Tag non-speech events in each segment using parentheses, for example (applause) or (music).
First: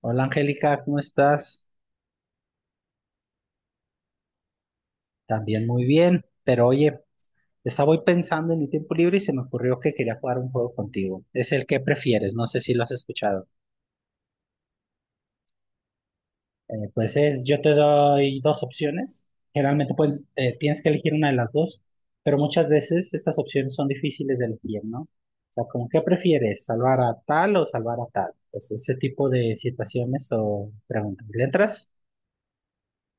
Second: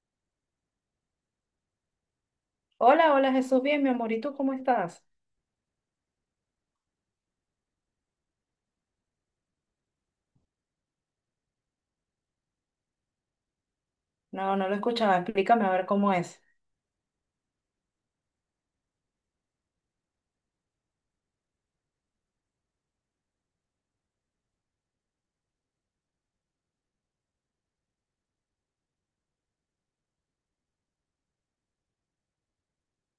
Hola Angélica, ¿cómo estás? Hola, hola Jesús, bien, mi amor, ¿y tú cómo estás? También muy bien, pero oye, estaba hoy pensando en mi tiempo libre y se me ocurrió que quería jugar un juego contigo. Es el que prefieres, no sé si lo has escuchado. No, no lo escuchaba, explícame a ver cómo es. Pues yo te doy dos opciones, generalmente tienes que elegir una de las dos, pero muchas veces estas opciones son difíciles de elegir, ¿no? O sea, como qué prefieres, salvar a tal o salvar a tal. Pues ese tipo de situaciones o preguntas. ¿Le entras?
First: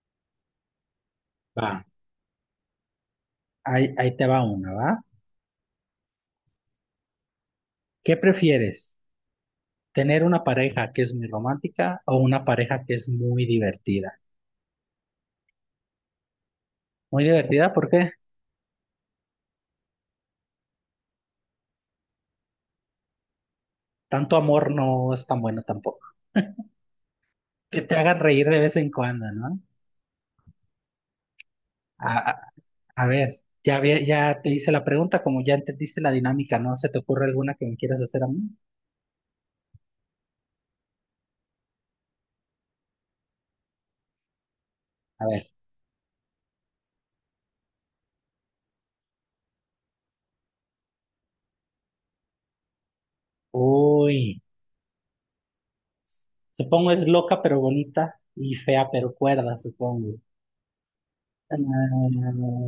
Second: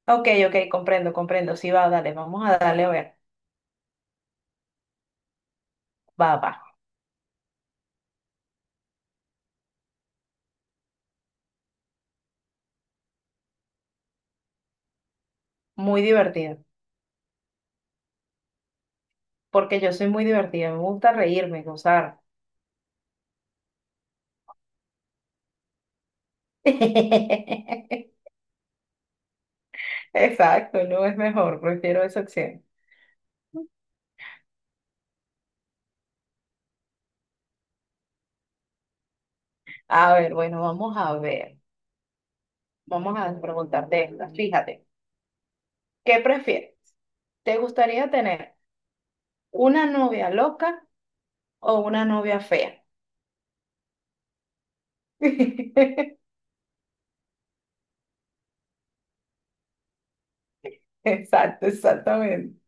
Ok, ok, comprendo, comprendo, Va, sí va, dale, vamos a darle a ver. Ahí te va una, ¿va? Va, va, ¿Qué prefieres? Tener una pareja que es muy romántica o una pareja que es muy divertida. muy divertido, Muy divertida porque porque yo soy muy divertida, me gusta reírme, gozar. tanto amor no es tan bueno tampoco. (laughs) Que te hagan reír de vez en cuando, ¿no? Exacto, no es mejor, prefiero A, esa a- opción. a ver, ya te hice la pregunta, como ya entendiste la dinámica, ¿no? ¿Se te ocurre alguna que me quieras hacer a mí? A ver, bueno, vamos a ver, vamos a preguntarte esta, fíjate, A ver, ¿qué prefieres? ¿Te gustaría tener una novia loca o una novia fea? uy, (laughs) supongo es loca pero bonita y fea pero cuerda, supongo. Exacto, Ah, exactamente.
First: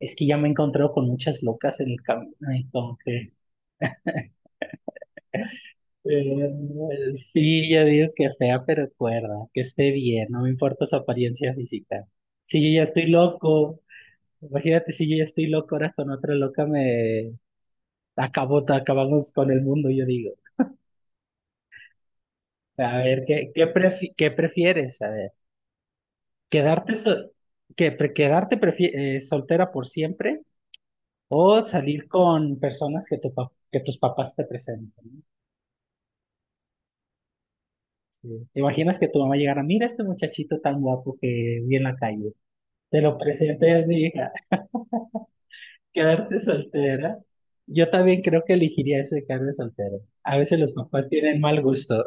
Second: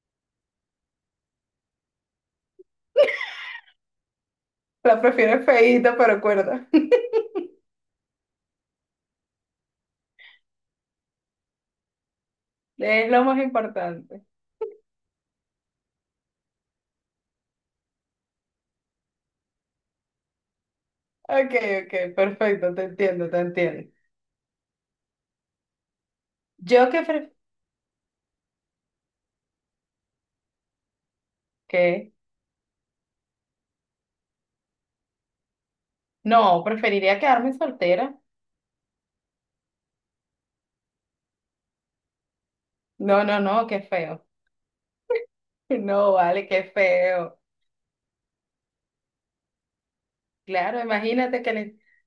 es que ya me he encontrado con muchas locas en el camino, y como que. La prefiero feíta, pero cuerda. Sí, yo digo que fea, pero cuerda, que esté bien, no me importa su apariencia física. Si yo (laughs) ya estoy Es lo más loco, importante. imagínate si yo ya estoy loco, ahora con otra loca me acabó, te acabamos con el mundo, yo digo. Ok, ok, perfecto, te A ver, entiendo, te ¿qué, qué, entiendo. prefi- qué prefieres? A ver, Yo ¿quedarte, que sol- pref- que, pre- quedarte prefi- soltera por siempre o salir ¿Qué? con personas que tus papás te presenten, ¿no? No, preferiría quedarme soltera. Sí. ¿Te imaginas que tu mamá llegara: mira este muchachito tan guapo que vi en la calle, te lo No, no, no, qué presenté a mi feo. hija? (laughs) (laughs) No, Quedarte vale, qué soltera. feo. Yo también creo que elegiría eso de quedarme soltero. A veces los Claro, papás tienen imagínate que mal le, gusto.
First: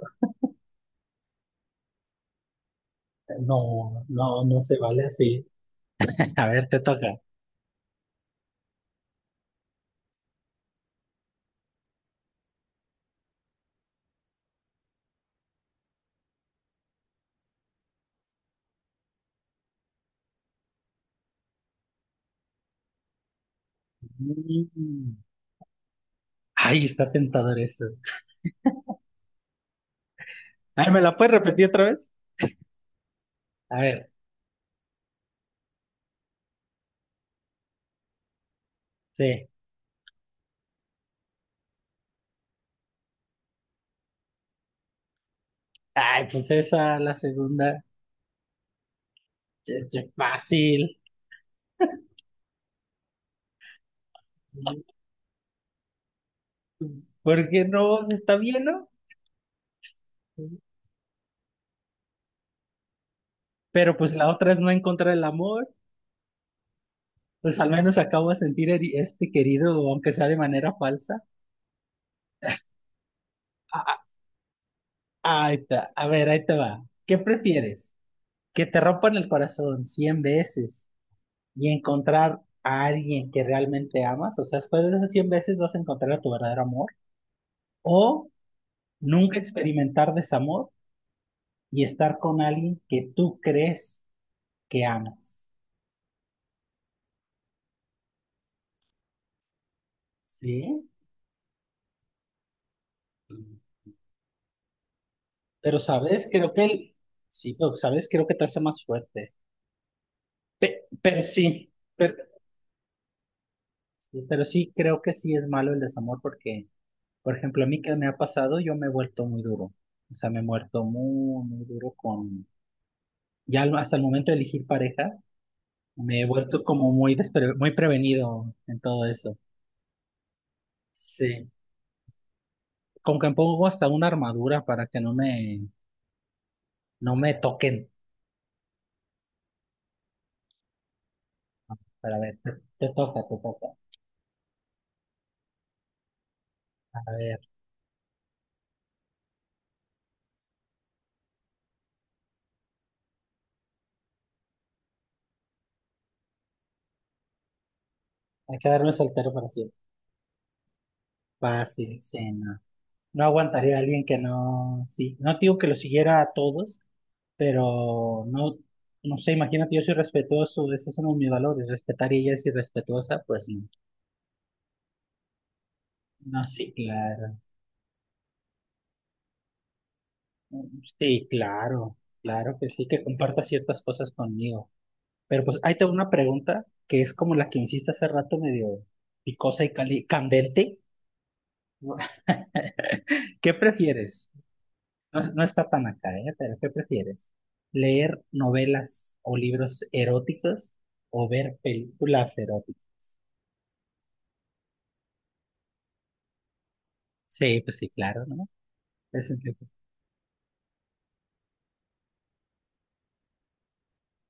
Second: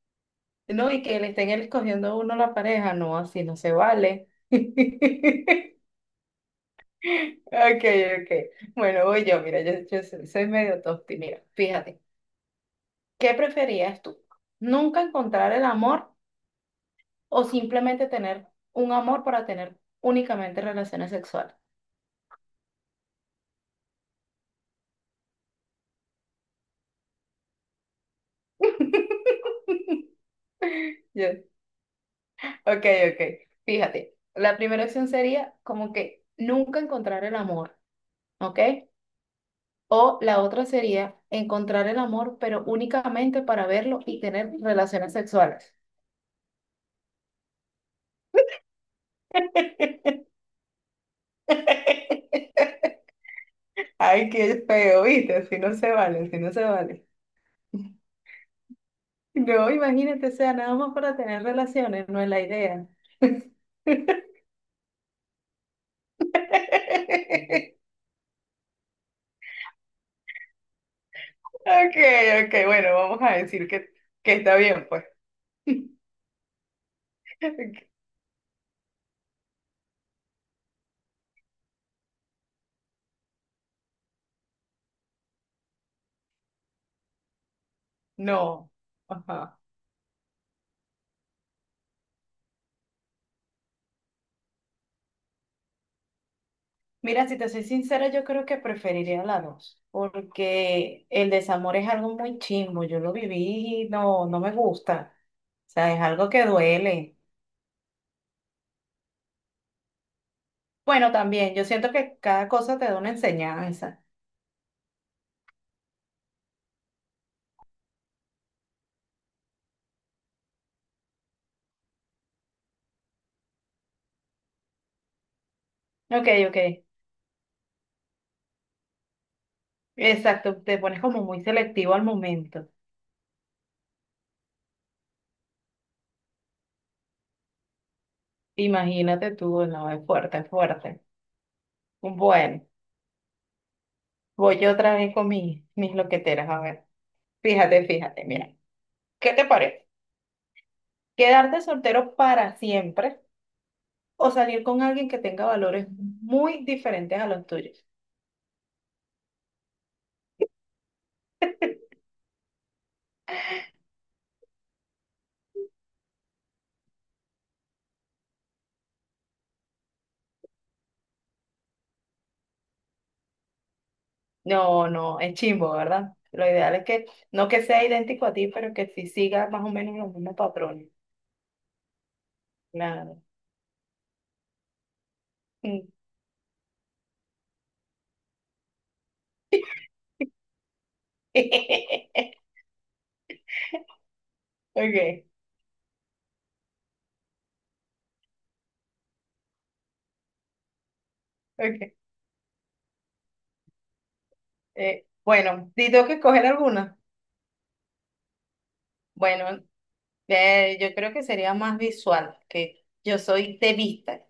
no, y que le estén escogiendo a uno la pareja. No, así no se No, vale. no, no se vale así. (laughs) (laughs) A ver, te toca. Ok, ok. Bueno, voy yo, mira, yo soy medio tosti. Mira, fíjate, ¿qué preferías tú? ¿Nunca encontrar el amor? O simplemente tener un amor para tener únicamente relaciones sexuales. Mm. Ay, está tentador eso. Ay, ¿me la puedes Yo, repetir otra vez? ok, ok. A ver, Fíjate, la primera opción sería como que nunca encontrar el amor, ¿ok? sí. O la otra sería encontrar el amor, pero únicamente para verlo y tener relaciones sexuales. Ay, pues esa, la segunda. Es fácil. (laughs) Ay, qué feo, ¿viste? Si no se vale, si no se vale. ¿Por qué no? Pues está bien, ¿no? No, imagínate, o sea, nada más para tener relaciones, no es la idea. Pero pues la otra es no encontrar el amor. Pues al (laughs) menos acabo de sentir este querido, aunque sea de manera falsa. Ok, ok, bueno, vamos a decir Ah, que está bien, pues. ah, ahí está. A ver, ahí te va. ¿Qué prefieres? (laughs) ¿Que te rompan el corazón 100 veces y encontrar a alguien que realmente amas? O sea, después de esas 100 veces vas a encontrar a tu verdadero amor. ¿O No, nunca ajá. experimentar desamor y estar con alguien que tú crees que amas? Mira, si te soy sincera, yo creo que preferiría la 2, ¿Sí? porque el desamor es algo muy chimbo, yo lo viví y no, no me gusta, o Pero, sea, es ¿sabes? algo que Creo que el... duele. Sí, pero, ¿sabes? Creo que te hace más fuerte. Bueno, Pero también, yo sí. siento que cada cosa te da una enseñanza. Sí, pero sí, creo que sí es malo el desamor porque, por ejemplo, a mí que me ha pasado, yo me he vuelto muy duro. O sea, me he muerto muy, muy duro con, ya al- hasta el momento de elegir pareja, me he Ok, ok, vuelto como muy prevenido en todo eso. exacto, te pones como muy Sí, selectivo al momento. como que me pongo hasta una armadura para que no me toquen. Imagínate tú, no, es fuerte, es fuerte. Para ver, Bueno, te toca, te toca. voy yo otra vez con mis loqueteras, a ver. A ver, Fíjate, fíjate, mira, ¿qué te parece? ¿Quedarte soltero para siempre o salir con alguien que tenga valores muy diferentes a los tuyos? hay que darme soltero para siempre. Fácil, sí, no. No aguantaría a alguien que no, sí, no digo que lo siguiera a todos pero no, no sé, imagínate, yo soy respetuoso, ese es uno de mis valores, respetar y ella es irrespetuosa, pues no. No, no, es chimbo, ¿verdad? No, Lo sí, ideal es que claro. no que sea idéntico a ti, pero que sí siga más o menos los mismos patrones. Sí, claro, claro que sí, que Claro. comparta ciertas cosas conmigo. Pero pues ahí Mm. tengo una pregunta que es como la que me hiciste hace rato, medio picosa y candente. (laughs) (laughs) ¿Qué prefieres? No, Ok, no está tan acá, ¿eh? Pero ¿qué prefieres? ¿Leer novelas o libros eróticos o ver ok. películas eróticas? Bueno, si tengo que escoger alguna. Sí, pues sí, claro, ¿no? Es el que Bueno, pues. Yo creo que sería más visual, que yo soy de vista.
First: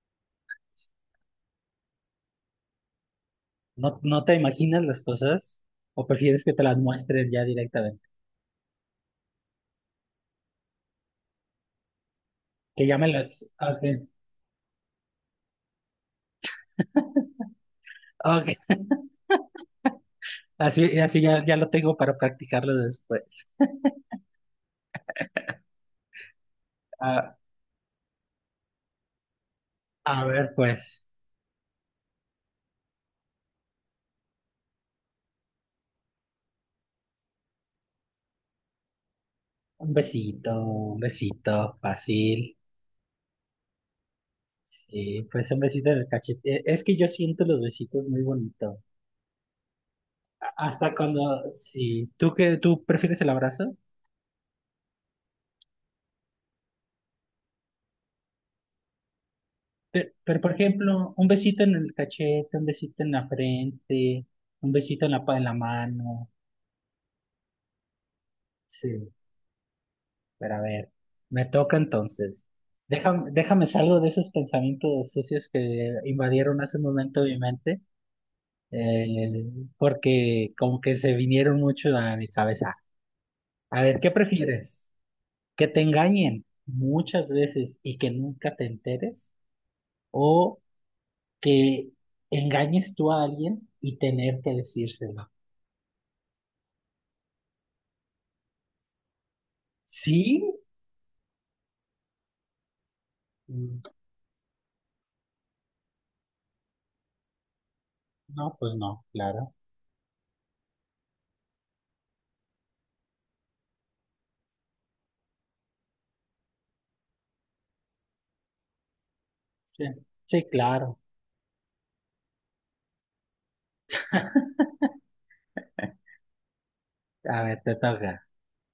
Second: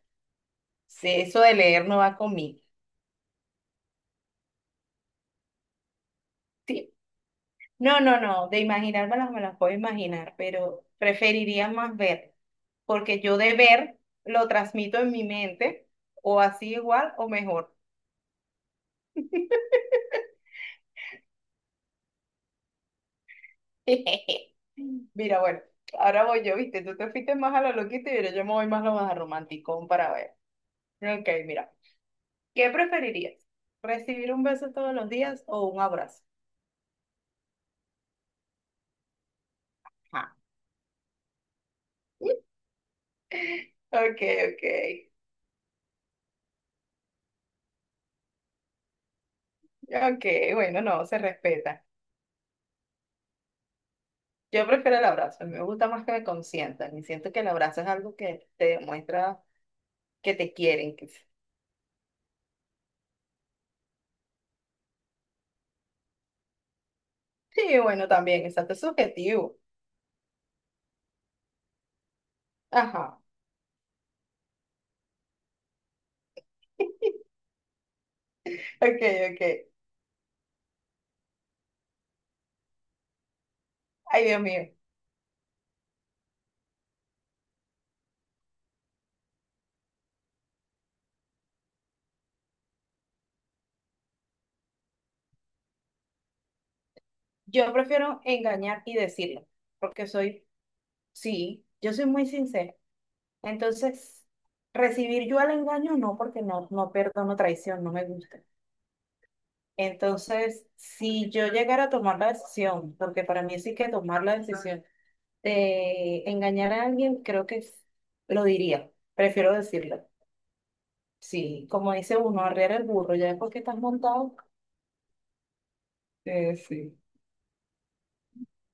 Sí, eso de leer no va conmigo. ¿No, no te imaginas las cosas o prefieres que te las Sí, muestren ya no, directamente? no, no, de imaginármelas me las puedo imaginar, pero preferiría más ver, Que ya me porque yo las... de ver Ok, lo transmito en mi mente, o así igual o mejor. ok, así, así ya, ya lo tengo para practicarlo después. (laughs) Mira, bueno, ahora voy yo, viste, tú te a fuiste más a lo loquito y ahora yo me voy más a lo más romanticón para a ver. ver, pues, Ok, mira, ¿qué preferirías? ¿Recibir un beso todos los días o un abrazo? un Ah, besito, un besito, fácil. ok, ok, Sí, pues un besito en el cachete. Es que yo siento los besitos muy bonito. ok, A- bueno, hasta no, se cuando, respeta. sí, ¿tú qué tú prefieres, el abrazo? Yo prefiero el abrazo, me gusta más que me consientan y siento que el abrazo es algo que te demuestra Pero, que pero, por te quieren. Ejemplo, un besito en el cachete, un besito en la frente, un besito en la, en la mano. Sí, bueno, también, exacto, es Sí, subjetivo. pero a ver, me toca entonces. Ajá, Déjame salgo de esos pensamientos sucios que invadieron hace un (laughs) momento mi mente, ok, eh, ok. porque como que se vinieron mucho a mi cabeza. A ver, ¿qué Ay, Dios mío, prefieres? ¿Que te engañen muchas veces y que nunca te enteres? ¿O que engañes tú a alguien y tener que decírselo? yo prefiero engañar y decirlo, porque ¿Sí? soy, sí, yo soy muy sincera. Mm, Entonces, recibir yo el engaño no, porque no perdono traición, no me gusta. no, pues no, claro. Entonces, si yo llegara a tomar la decisión, porque para mí sí que tomar la decisión de engañar a alguien, creo que es- lo diría. Prefiero Sí, decirlo. sí, claro. Sí, como dice uno, arrear el burro, ya después que estás montado. Sí, A ver, te toca.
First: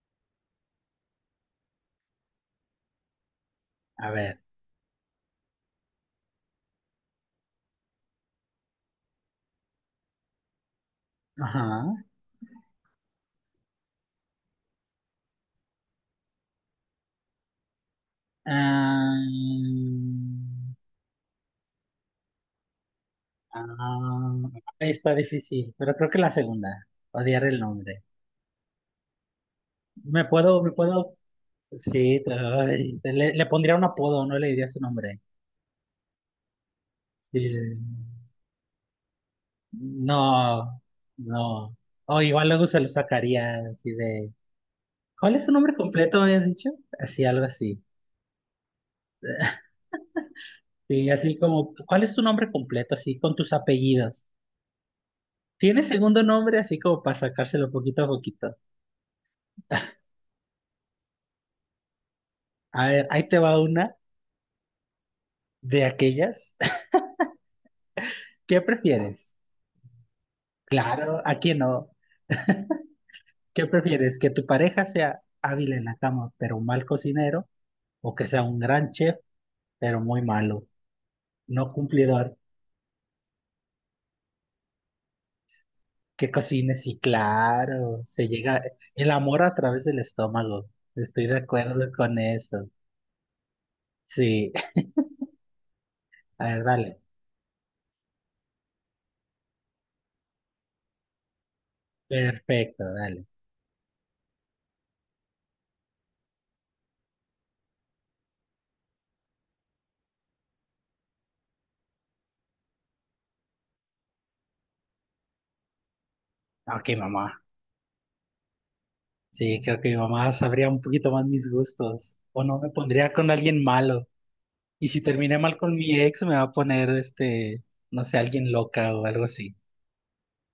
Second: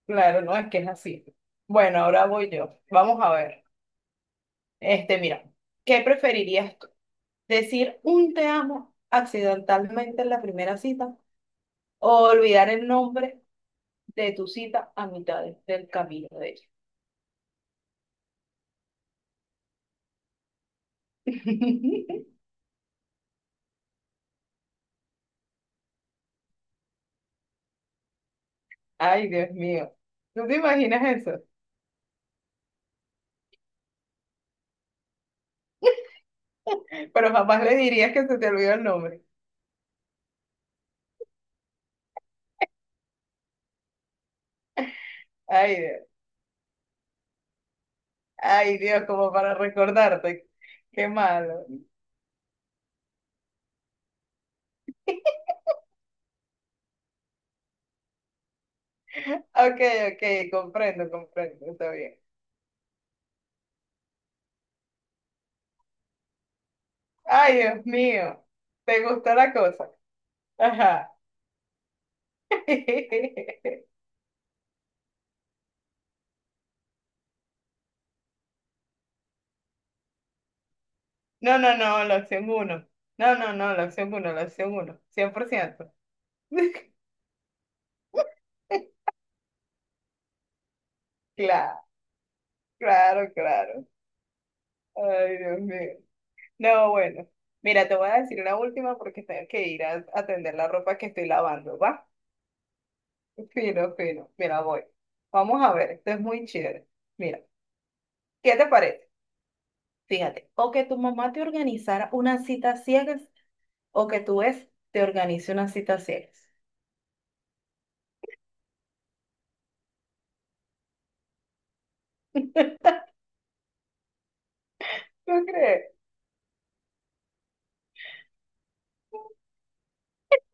claro, no es que es así. Bueno, ahora voy yo. Vamos a ver. A ver. Mira, ¿qué preferirías tú? ¿Decir un te amo accidentalmente en la primera cita Ajá. o olvidar el nombre de tu cita a mitad del camino de ella? Ah, (laughs) ah, está difícil, pero creo que la segunda. Odiar el nombre. Ay, Dios mío. Me ¿Tú te puedo, me imaginas puedo. eso? Sí, ay, le pondría un apodo, no le diría su nombre. Pero jamás le Sí. dirías que se te olvidó el nombre. No, no. O igual luego se lo sacaría así de: ¿cuál es su nombre Ay, Dios. completo, me has dicho? Así, algo así. Ay, Dios, como para recordarte. Qué Sí, así malo. como, ¿cuál es tu nombre completo? Así con tus apellidos. (laughs) ¿Tiene segundo nombre? Así como para sacárselo poquito a poquito. Ok, ok, comprendo, comprendo, está bien. A ver, ahí te va una de aquellas. Ay, Dios mío, (laughs) ¿Qué ¿te gustó prefieres? la cosa? Ajá. Claro, aquí no. ¿Qué (laughs) prefieres? ¿Que tu pareja sea hábil en la cama, pero un mal cocinero? ¿O que sea un gran chef, pero muy malo, No, no no, no, la cumplidor? opción uno. No, no, no, la opción uno, la opción 1, 100%. Que cocine, sí, claro. Se llega (laughs) el amor a través del estómago. Estoy de Claro, acuerdo con eso. claro, claro. Sí, Ay, Dios mío. (laughs) a ver, No, dale. bueno. Mira, te voy a decir una última porque tengo que ir a atender la ropa que estoy lavando, ¿va? Perfecto, dale. Fino, fino. Mira, voy. Vamos a ver, esto es muy chévere. Mira, ¿qué te parece? Fíjate, o que tu mamá te organizara una cita a ciegas o que tu ex te organice una cita a ciegas. Ok, mamá. Sí, creo que mi mamá sabría un poquito más mis gustos. O no me pondría con alguien malo. Y si terminé ¿No mal con crees? mi ex, me va a poner, no sé, alguien loca o algo así.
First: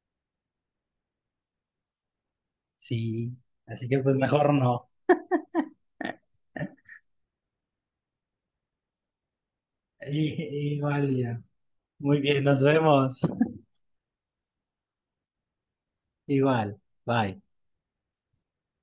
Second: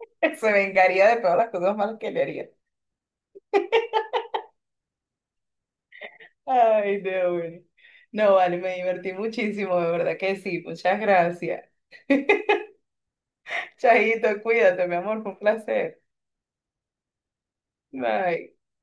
(laughs) Se vengaría de todas las cosas malas que le haría. Sí, así que pues mejor no. Ay, Dios mío. No, vale, me divertí muchísimo, de (laughs) verdad que sí. Muchas Igual ya. gracias. Muy bien, nos (laughs) vemos. (laughs) Chaito, cuídate, mi amor, fue un placer. Igual, bye. Bye.